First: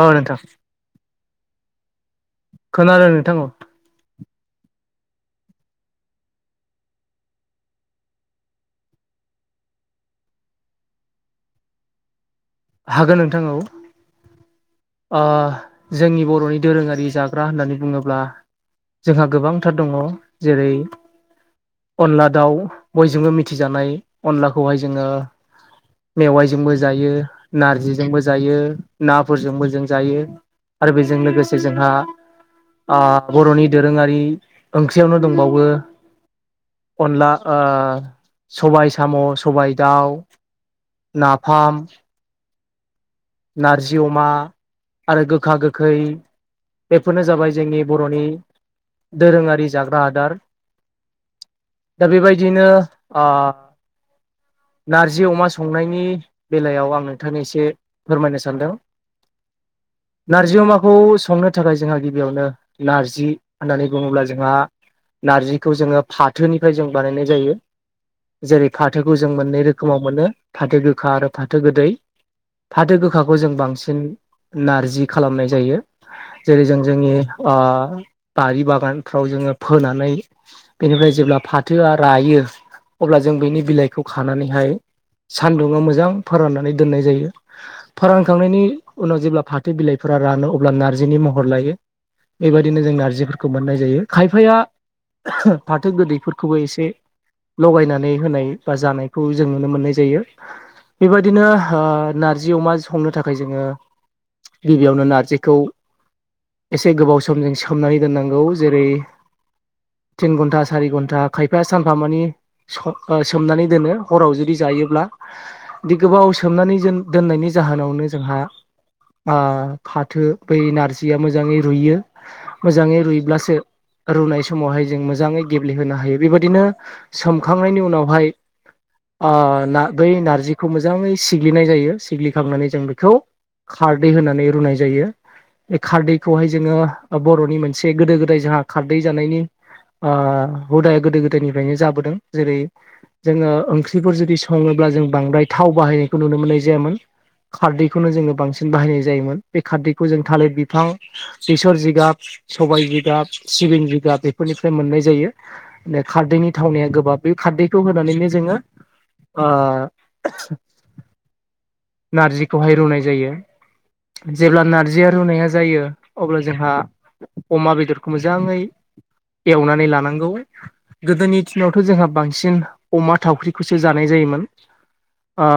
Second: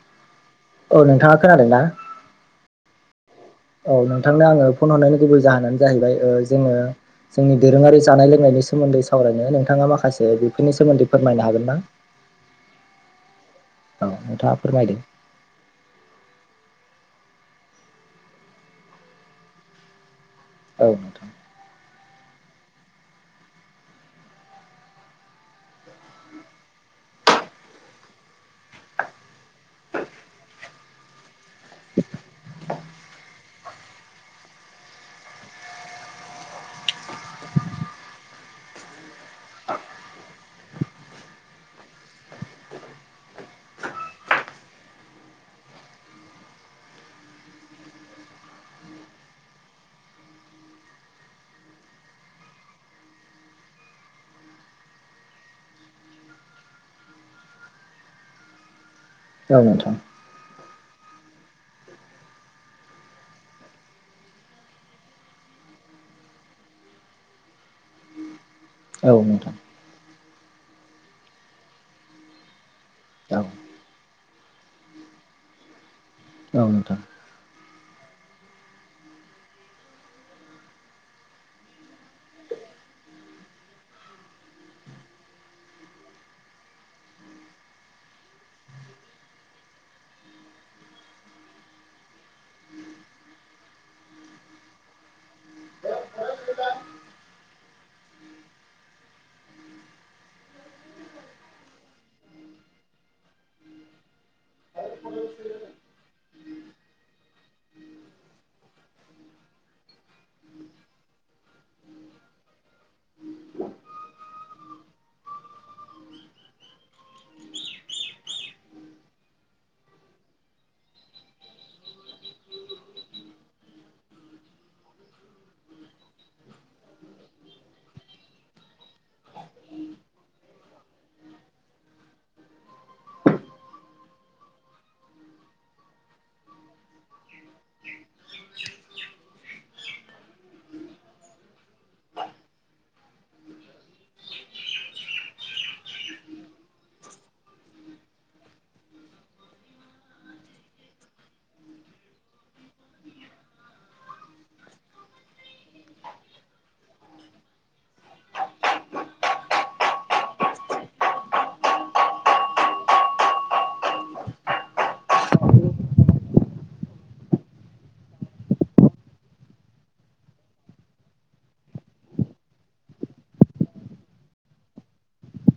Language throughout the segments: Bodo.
अ' नोंथां। औ नोंथाङा खोनादोंना? खोनादों नोंथां औ नोंथांनो आङो फन हरनायनि गुबै जाहोनानो जाहैबाय ओ जोङो जोंनि दोरोङारि जानाय लोंनायनि सोमोन्दै सावरायनो नोंथाङा माखासे बेफोरनि सोमोन्दै फोरमायनो हागोन ना? [inaudible] हागोन नोंथां नोंथाङा फोरमायदो औ जोंनि बर'नि दोरोङारि जाग्रा होननानै बुङोब्ला जोंहा गोबांथार दङ। जेरै औ नोंथां अनला दाउ बयजोंबो मिथिजानाय अनलाखौहाय जोङो। मेवाइजोंबो जायो, नारजिजोंबो जायो, नाफोरजोंबो जों जायो। आरो बेजों लोगोसे जोंहा ओ बर'नि दोरोङारि ओंख्रियावनो दंबावो। अनला ओ सबाय साम', सबाय दाउ नाफाम नारजि अमा आरो गोखा गोखै बेफोरनो जाबाय जोंनि बर'नि दोरोङारि जाग्रा आदार। दा बेबायदियैनो ओ नारजि अमा संनायनि बेलायाव आं नोंथांनि एसे फोरमायनो सानदों। औ नोंथां। खौ संनो थाखाय जोंहा गिबियावनो नारजि होननानै बुङोब्ला जोंहा। नारजिखौ जोङो फाथोनिफ्राय जों बानायनाय जायो। जेरै औ फाथोखौ जों नोंथां मोननै रोखोमाव मोनो फाथो गोखा आरो फाथो गोदै। फाथो गोखाखौ औ जों बांसिन नारजि खालामनाय जायो। जेरै औ जों नोंथां जोंनि ओ बारि बागानफ्राव जोङो फोनानै बेनिफ्राय जों जेब्ला फाथो आरो रायो अब्ला जों बेनि बिलाइखौ खानानैहाय सान्दुङा मोजां फोराननानै दोननाय जायो। फोरानखांनायनि उनाव जेब्ला फाथो बिलाइफोरा रानो अब्ला नार्जिनि महर लायो। बेबायदिनो जों नारजिफोरखौ मोननाय जायो खायफाया - फाथो गोदैफोरखौबो एसे लगायनानै होनाय बा जानायखौ जों नुनो मोननाय जायो। बेबायदिनो नारज जि अमा संनो थाखाय जोङो गिबियावनो नारजिखौ एसे गोबाव समजों सोमनानै दोननांगौ जेरै। तिन घन्टा सारि घन्टा खायफा सानफा मानि सोमनानै दोनो हराव जु जायोब्ला बि गोबाव सोमनानै दोननायनि जाहोनावनो जोंहा। फाथो बै नारजिया मोजाङै रुइयो मोजाङै रुइब्लासो। रुनाय समावहाय जों मोजाङै गेब्लेहोनो हायो बेबायदिनो सोमखांनायनि उनावहाय न बै नारजिखौ मोजाङै सिग्लिनाय जायो। सिग्लिखांनानै जों बेखौ खारदै होनानै रुनाय जायो। बे खारदैखौहाय जोङो बर'नि मोनसे गोदो गोदाय जोंहा खारदै जानायनि ओ हुदाया गोदो गोदायनिफ्रायनो जाबोदों जेरै जोङो ओंख्रिफोर जुदि सङोब अब्ला जों बांद्राय थाव बाहायनायखौ नुनो मोननाय जायामोन। [inaudible] खारदैखौनो जोङो बांसिन बाहायनाय जायोमोन बे खारदैखौ जों थालिर बिफां बेसर जिगाब सबाय जिगाब सिबिं जिगाब बेफोरनिफ्राय मोननाय जायो खारदैनि थावनाया गोबाब बे खारदै खारडैखौ होनानैनो जोङो। [unintelligible] नारजिखौहाय रुनाय जायो। जेब्ला नारजिया रुनाया जायो अब्ला जोंहा अमा बेदरखौ मोजाङै एवनानै लानांगौ गोदोनि दिनावथ' जोंहा बांसिन अमा थावख्रिखौसो जानाय जायो। जायोन ओ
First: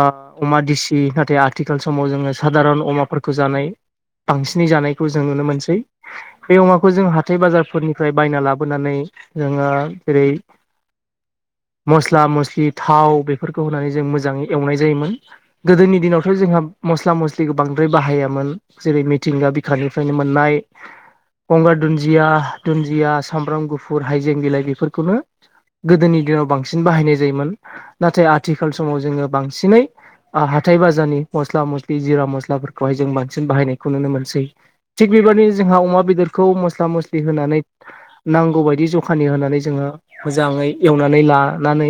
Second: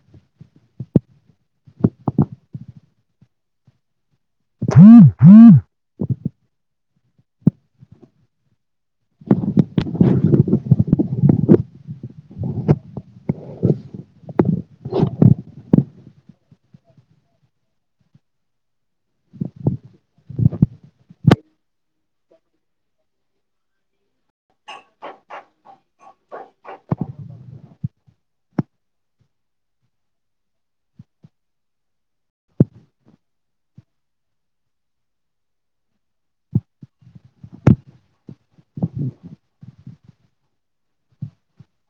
अमा दीसि नाथाय आथिखाल समाव जोङो साादारन अमाफोरखौ जानाय बांसिनै जानाय खौ जों नुनो मोनसै। बे अमाखौ जों हाथाय बाजारफोरनिफ्राय बायना लाबोनानै जोङो जेरै [inaudible] मस्ला मस्लि थाव बेफोरखौ होनानै जों मोजाङै एवनाय जायोमोन। गोदोनि दिनावथ जोंहा मस्ला मस्लिखौ बांद्राय बाहायामोन जेरै मिथिंगा बिखानिफ्रायनो मोननाय [inaudible] गंगार दुन्दिया दुन्दिया सामब्राम गुफुर हाइजें बिलाइ बेफोरखौनो। गोदोनि दिनाव बांसिन बाहायनाय जायोमोन नाथाय आथिखाल समाव जोङो बांसिनै ओ हाथाय बाजारनि मस्ला मस्लि जिरा मस्लाफोरखौहाय जों बांसिन बाहायनायखौ नुनो मोनसै थिग बि बेबायदि जोंहा अमा बेदरखौ मस्ला मस्लि होनानै नांगौ बायदि जखानि होनानै जोङो। मोजाङै एवनानै लानानै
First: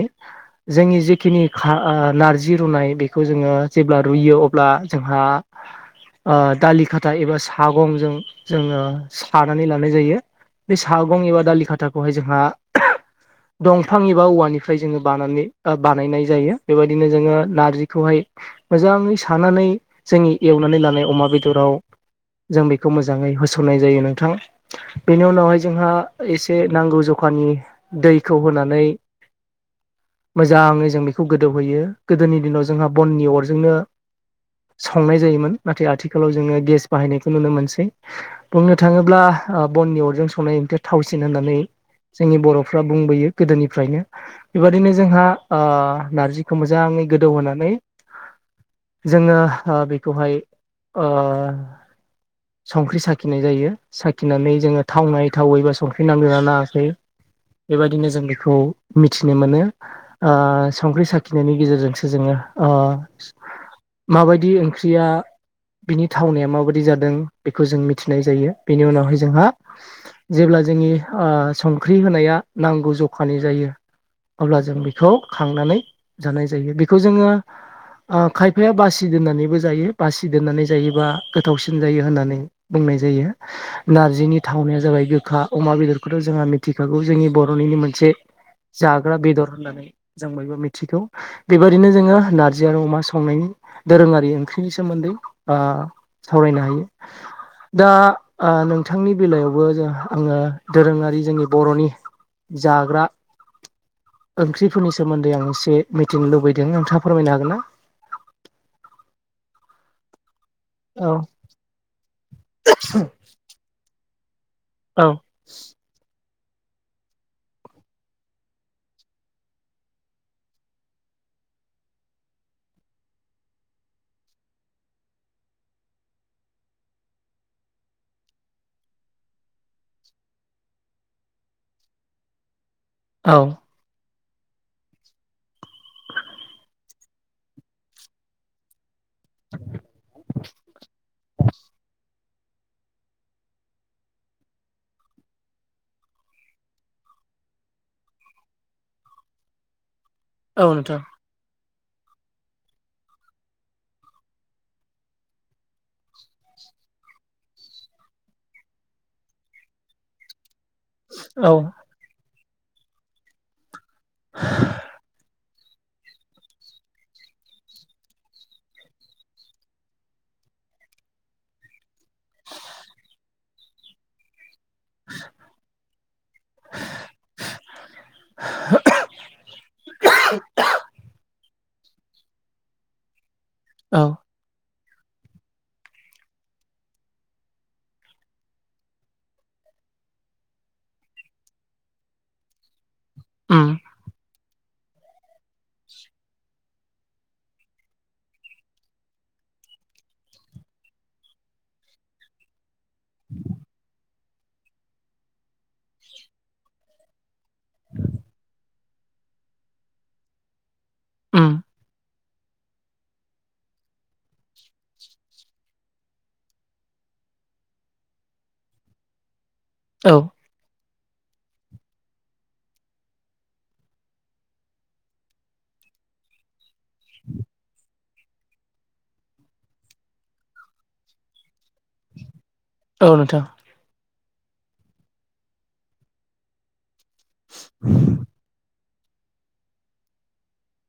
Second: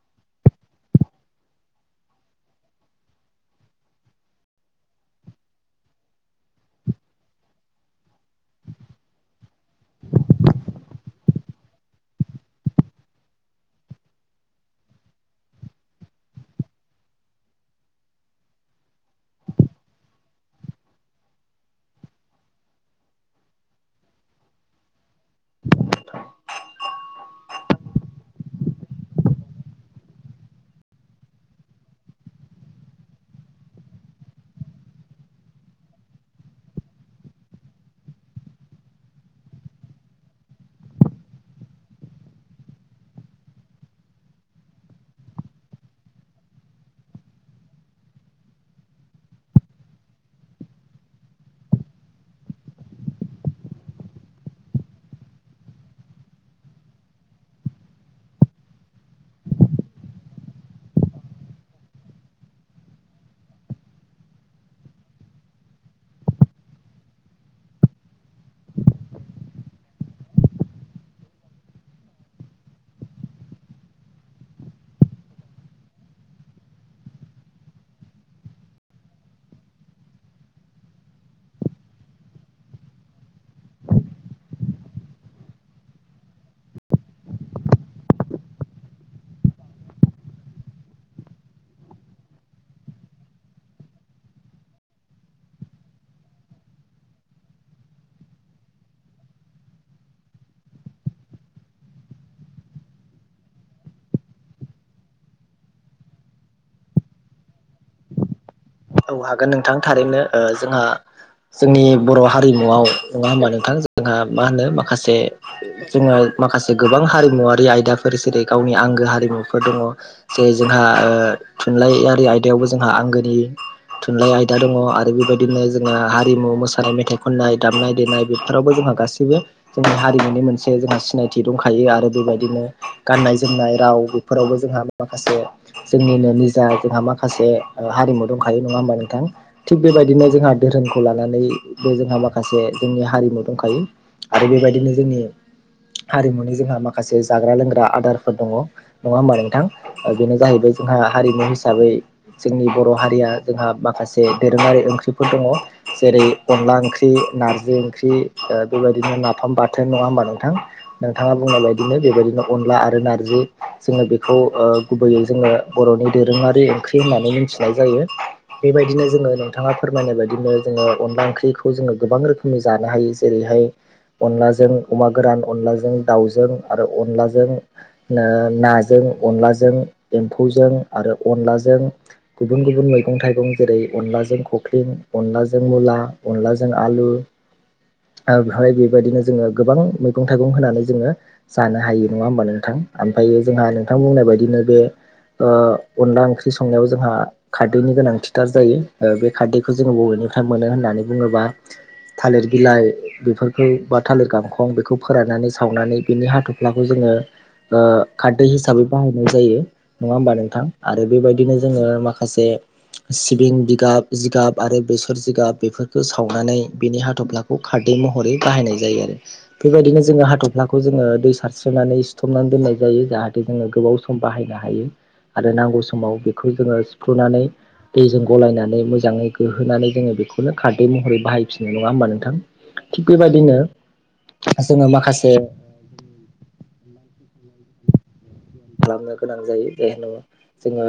जोंनि जेखिनि खा ओ नारजि रुनाय बे खौ जोङो जेब्ला रुयो अब्ला जोंहा। ओ दालि खाथा एबा सागंजों जोङो सानानै लानाय जायो। बे सागं एबा दालि खाथाखौहाय जोंहा दंफां एबा औवानिफ्राय जोङो बानानै बा बानायनाय जायो बेबायदिनो जोङो नारजि खौहाय मोजाङै सानानै जोंनि एवनानै लानाय अमा बेदराव जों बेखौ मोजाङै होसननाय जायो नोंथां। बेनि उनावहाय जोंहा एसे नांगौ जखानि दैखौ होनानै मोजाङै जों बेखौ गोदौहोयो गोदोनि दिनाव। जोंहा बननि अरजोंनो संनाय जायोमोन नाथाय आथिखालाव जोङो गेस बाहायनायखौ नुनो मोनसै बुंनो थाङोब्ला। ओ बननि अरजों संनाय थावसिन होननानै जोंनि बरफ्रा बुंबोयो गोदोनिफ्रायनो। बेबदिनो जोंहा ओ नारजिखौ मोजां ङै गोदौ होनानै जोङो ओ बेखौहाय ओ संख्रि साखिनाय जायो साखिनानै जोङो थावनाय थावै बा संख्रि नांदोंना नाङाखै बेबायदिनो जों बेखौ मिथिनो मोनो ओ संख्रि साखि ओ माबायदि ओंख्रिया बिनि थावनाया माबायदि जादों बेखौ जों मिथिनाय जायो बेनि उनावहाय जोंहा जेब्ला जोंनि ओ संख्रि होनाया नांगौ जखानि जायो अब्ला जों बेखौ खांनानै जानाय जायो बेखौ जोङो [inaudible] ओ खायफाया बासि दोननानैबो जायो बासि दोननानै जायोबा गोथावसिन जायो होननानै बुंनाय जायो नारजिनि थावनाया जाबाय गोखा अमा बेदरखौथ जोङो मिथिखागौ जोंनि बरनिनो मोनस ए जाग्रा बेदर होननानै जों बयबो मिथिगौ बेबायदिनो जोङो नारजि आरो अमा संनायनि दोरोङारि ओंख्रिनि सोमोन्दै ओ सावरायनो हायो दा ओ नोंथांनि बेलायावबो जों आङो दोरोङारि जोंनि बरनि जाग्रा ओंख्रिफोरनि सोमोन्दै आं एसे मिथिनो लुबैदों नोंथां फोरमायनो हागोन ना औ हागोन नोंथां थारैनो ओ जोंहा औ जोंनि बर हारिमुआव नङा होमबा नोंथां जोंहा मा होनो औ माखासे जोङो माखासे गोबां हारिमुवारि आयदाफोर जेरै गावनि आंगो हारिमुफोर दङ जे जोहा ओ थुनलाइयारि आयदायावबो जोंहा आंगोनि थुनलाइ आयदा दङ आरो बेबायदिनो जोंहा हारिमु मोसानाय मेथाइ खननाय दामनाय देनाय बेफोरावबो जों हा गासिबो जोंनि हारिमुनि मोनसे जोंहा सिनायथि दंखायो आरो बेबायदिनो गाननाय औ जोमनाय राव फोरावबो जोंहा माखासे जोंनिनो निजा जोंहा माखासे हारिमु दंखायो नङा होमबा नों थां थिग बेबायदिनो जोंहा धोरोमखौ लानानै बे जोंहा माखा खासे जोंनि हारिमु दंखायो आरो बेबायदिनो जोंनि हारिमुनि जोंहा माखासे जाग्रा लोंग्रा आदारफोर दङ नङा होमबा नोंथां बेनो औ जाहैबाय जोंहा नोंथां हारिमु हिसाबै जोंनि बर' हारिया जोंहा माखासे दोरोङारि ओंख्रिफोर दङ जेरै अनला ओंख्रि, नारजि ओंख्रि बेबायदिनो नाफाम बाथोन नङा होमबा नोंथां। नोंथाङा औ बुंनाय बायदिनो बेबायदिनो अनला आरो नारजि जोङो बेखौ गुबैयै जोङो बर'नि दोरोङारि ओंख्रि होननानै मिथिनाय जायो। बेबायदिनो जोङो नोंथाङा फोरमायनाय बायदिनो जोङो अनला ओंख्रिखौ जोङो गोबां रोखोमनि जानो हायो जेरै हाय अनला जों अमा गोरान अलाजों दाउजों आरो अनलाजों नाजों अलनलाजों जों एम्फौजों आरो अनलाजों गुबुन गुबुन मैगं थाइगं जेरै औ अनलाजों [unintelligible] अनलाजों मुला अनलाजों आलु बेवहाय बेबायदिनो जोङो गोबां मैगं थाइगं होनानै जोङो जानो हायो नङा होमबानो नोंथां। ओमफ्रायो जोंहा उम नोंथां बुंनाय बायदिनो बे अनला ओंख्रि संनायाव जोंहा खारै खारदैनि गोनांथिथार जायो बे खारदैखौ जोङो बबेनिफ्राय मोनो होननानै बुङोब्ला थालिर बिलाइ। बेफोरखौ बा थालिर गांखं बेखौ फोराननानै सावनानै बिनि हाथ'फ्लाखौ जोङो। खारदै हिसाबै बाहायनाय जायो नङा होमबा नोंथां आरो उम बेबायदिनो जोङो माखासे सिबिं जिगाब जिगाब आरो बेसर जिगाब बेफोरखौ सावनानै बेनि हाथब्लाखौ खारदै महरै बाहायनाय जायो आरो बेबायदिनो औ जोङो हाथफ्लाखौ खौ जोङो दै सारस्रोनानै सिथबनानै दोननाय जायो जाहाथे जोङो गोबाव सम बाहायनो हायो। आरो नांगौ समाव बेखौ जोङो सिफ्रुनानै दैजों गलायनानै मोजाङै गोहोनानै जोङो बेखौनो खारदै महरै बाहायो। फिनाय नङा होमबा नोंथां औ थिग नोंथां बेबायदिनो जोङो माखासे [inaudible] खालामनो गोनां जायो जाय होना जोङो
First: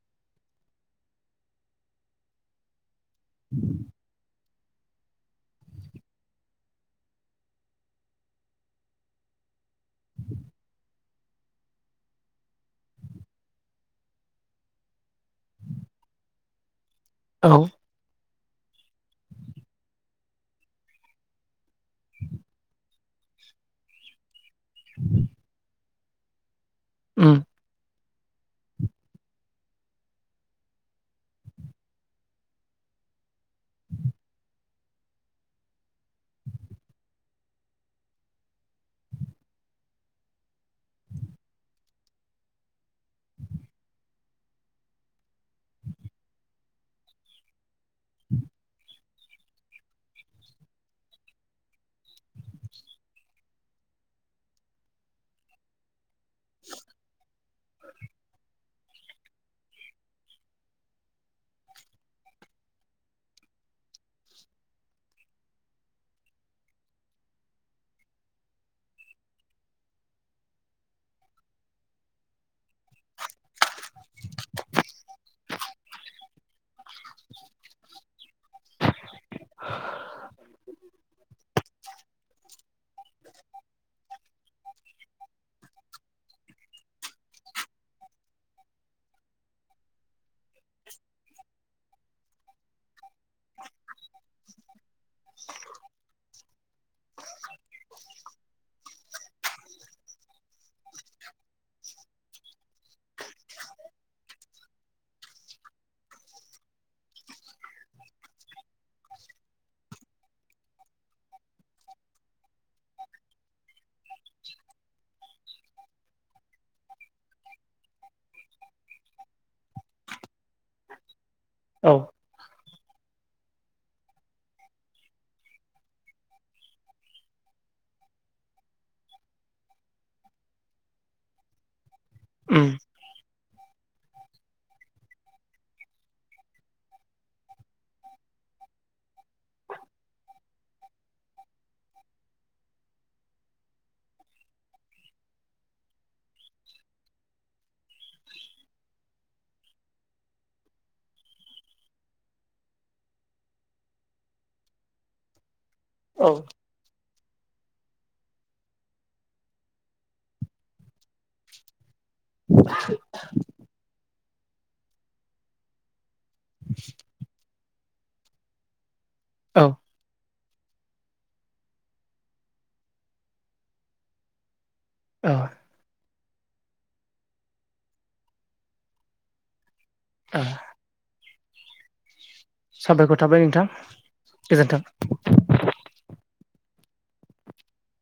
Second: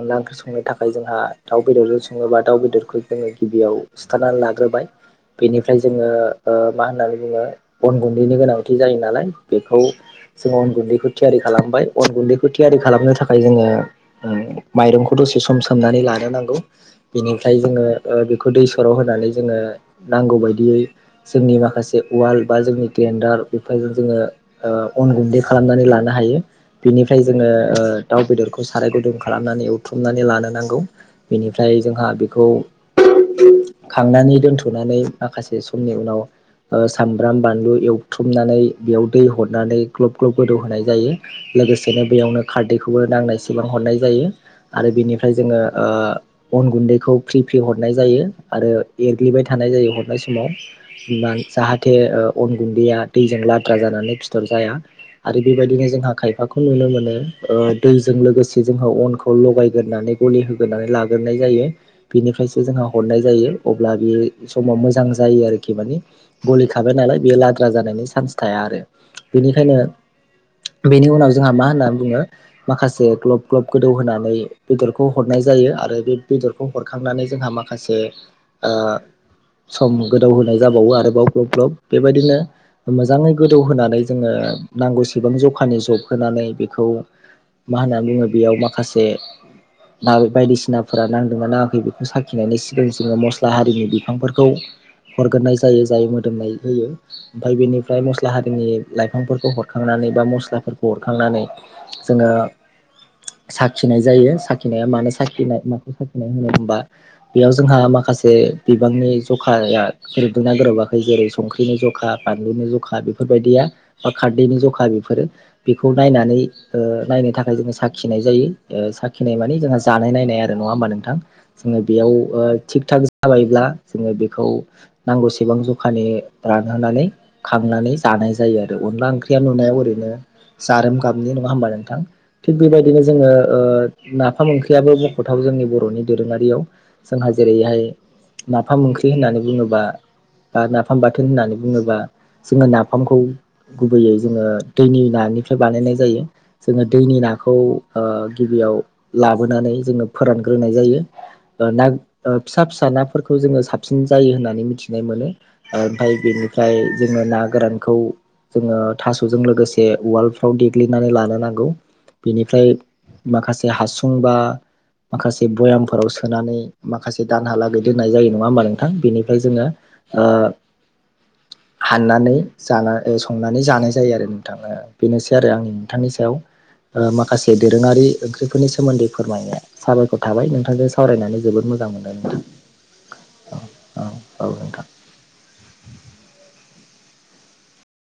अनला ओंख्रि संनो थाखाय जोंहा दाउ बेदरजों सङोब्ला दाउ बेदरखौ जोङो गिबियाव सिथारनानै लाग्रो बाय बेनिफ्राय जोङो ओ मा होननानै बुङो अन गुन्दैनि गोनांथि जायो नालाय बेखौ जोङो अन गुन्दैखौ थियारि खालामबाय। अन गुन्दैखौ थियारि खालामनो थाखाय जोङो ओ माइरंखौ दसे सम सोमनानै लानो नांगौ। औ बेनिफ्राय जोङो ओ बेखौ दै सर' होनानै जोङो नांगौ बायदियै जोंनि माखासे जे उवाल बा जोंनि ग्लेन्डार बेफोरजों जोङो ओ अन गुन्दै खालामनानै लानो हायो। बिनिफ्राय उम जोङो ओ दाउ बेदरखौ साराय गुदुं खालामनानै एवथ्रमनानै लानो नांगौ । बेनिफ्राय जोंहा बेखौ खांनानै दोनथ'नानै माखासे समनि उनाव सामब्राम बानलु एवथ्रमनानै बेयाव दै हरनानै ग्लब ग्लब गोदौ होनाय जायो। लोगोसेनो बेयावनो खारदैखौबो नांनायसेबां हरनाय जायो आरो बेनिफ्राय जोङो ओ अन गुन्दैखौ फ्रि फ्रि हरनाय जायो आरो एरग्लिबाय थानाय जायो हरनाय समाव माने जाहाथे ओ अन गुन्दैया दैजों लाद्रा जानानै फिथर जाया आरो बेबायदिनो जोंहा खायफा खौ नुनो मोनो दैजों लोगोसे जोङो अनखौ लगायग्रोनानै गलि होग्रोनानै लाग्रोनाय जायो बिनिफ्रायसो जोंहा हरनाय जायो। अब्ला बे समाव मोजां जायो आरोखि माने गलिखाबाय नालाय बे लाद्रा जानायनि चान्स थाया। आरो बेनिखायनो बेनि उनाव जोंहा मा होननानै बुङो माखासे ग्लब ग्लब गोदौ होनानै बेदरखौ हरनाय जायो आरो बे बेदरखौ हरखांनानै जोंहा माखासे ओ सम गोदौ होनाय जाबावो आरो बेवहाय ग्लब ग्लब बेबादिनो मोजां गोदौहोनानै डोङो नांगौसेबां ज खानि जब होनानै बेखौ मा होननानै बुङो बेयाव माखासे बायदिसिनाफोरा नांदोंना नाङाखै बेखौ साखिनायनि सिगां जोङो मस्ला हारिनि बिफांफोरखौ हरगोरोनाय जायो जाय मोदोमनाय होयो ओमफ्राय बेनिफ्राय मस्ला हारिनि लाइफांफोरखौ हरखांनानै बा मस्ला हरखांनानै जोङो साखिनाय जायो साखिनाया मानो साखि नाय माखौ सााखिनाय होनो होनबा बेयाव जोंहा माखासे बिबांनि जखाया बोरै गोरोबदोंना गोरोबाखै जेरै संख्रिनि जखा, बानलुनि जखा बेफोरबायदिया बा खारदैनि जखा बेफोरो बेखौ नायनानै ओ नायनो थाखाय जोङो साखिनाय जायो ओ साखिनाय माने जोंहा जानाय नायनाय आरो । नंङा होमबा नोंथां जोङो औ बेयाव ओ थिग थाग जाबायब्ला जोङो बेखौ नांगौसेबां जखानि रानहोनानै खां नानै जानाय जायो आरो अनला ओंख्रिया नुनायाव ओरैनो जारोम गाबनि नङा होमबा नोंथां । थिग उम बेबायदिनो जोङो ओ नाफाम ओंख्रियाबो मख'थाव जोंनि बर'नि दोरोङारियाव जोंहा जेरैहाय नाफाम ओंख्रि होननानै बुङोबा बा नाफाम बाथोन होननानै बुङोबा जोङो नाफामखौ गुबैयै जोङो दैनि नानिफ्राय बानायनाय जायो जोङो दैनि नाखौ गिबियाव लाबोनानै जोङो फोरानग्रोनाय जायो ओ ना ओ फिसा फिसा नाफोरखौ जोङो साबसिन जायो होननानै मिथिनो मोनो ओमफ्राय औ बेनिफ्राय जोङो ना गोरानखौ जोङो थास'जों लोगोसे ओ उवालफ्राव देग्लिनानै लानो नांगौ । बिनिफ्राय माखासे हासु सुं बा माखासे भयामफोराव सोनानै माखासे दानहा लागै दोननाय जायो नङा होमबा नोंथां । बेनिफ्राय औ जोङो ओ हाननानै जाना संनानै जानाय जायो आरो नोंथां ओ । बेनोसै औ आरो आंनि नोंथांनि सायाव माखासे दोरोङारि ओंख्रिफोरनि सोमोन्दै फोरमायनाया । साबायखर ओ थाबाय नोंथांजों सावरायनानै जोबोद मोजां मोनो । साबायखर थाबाय नोंथां औ नोंथां गोजोन्थों ।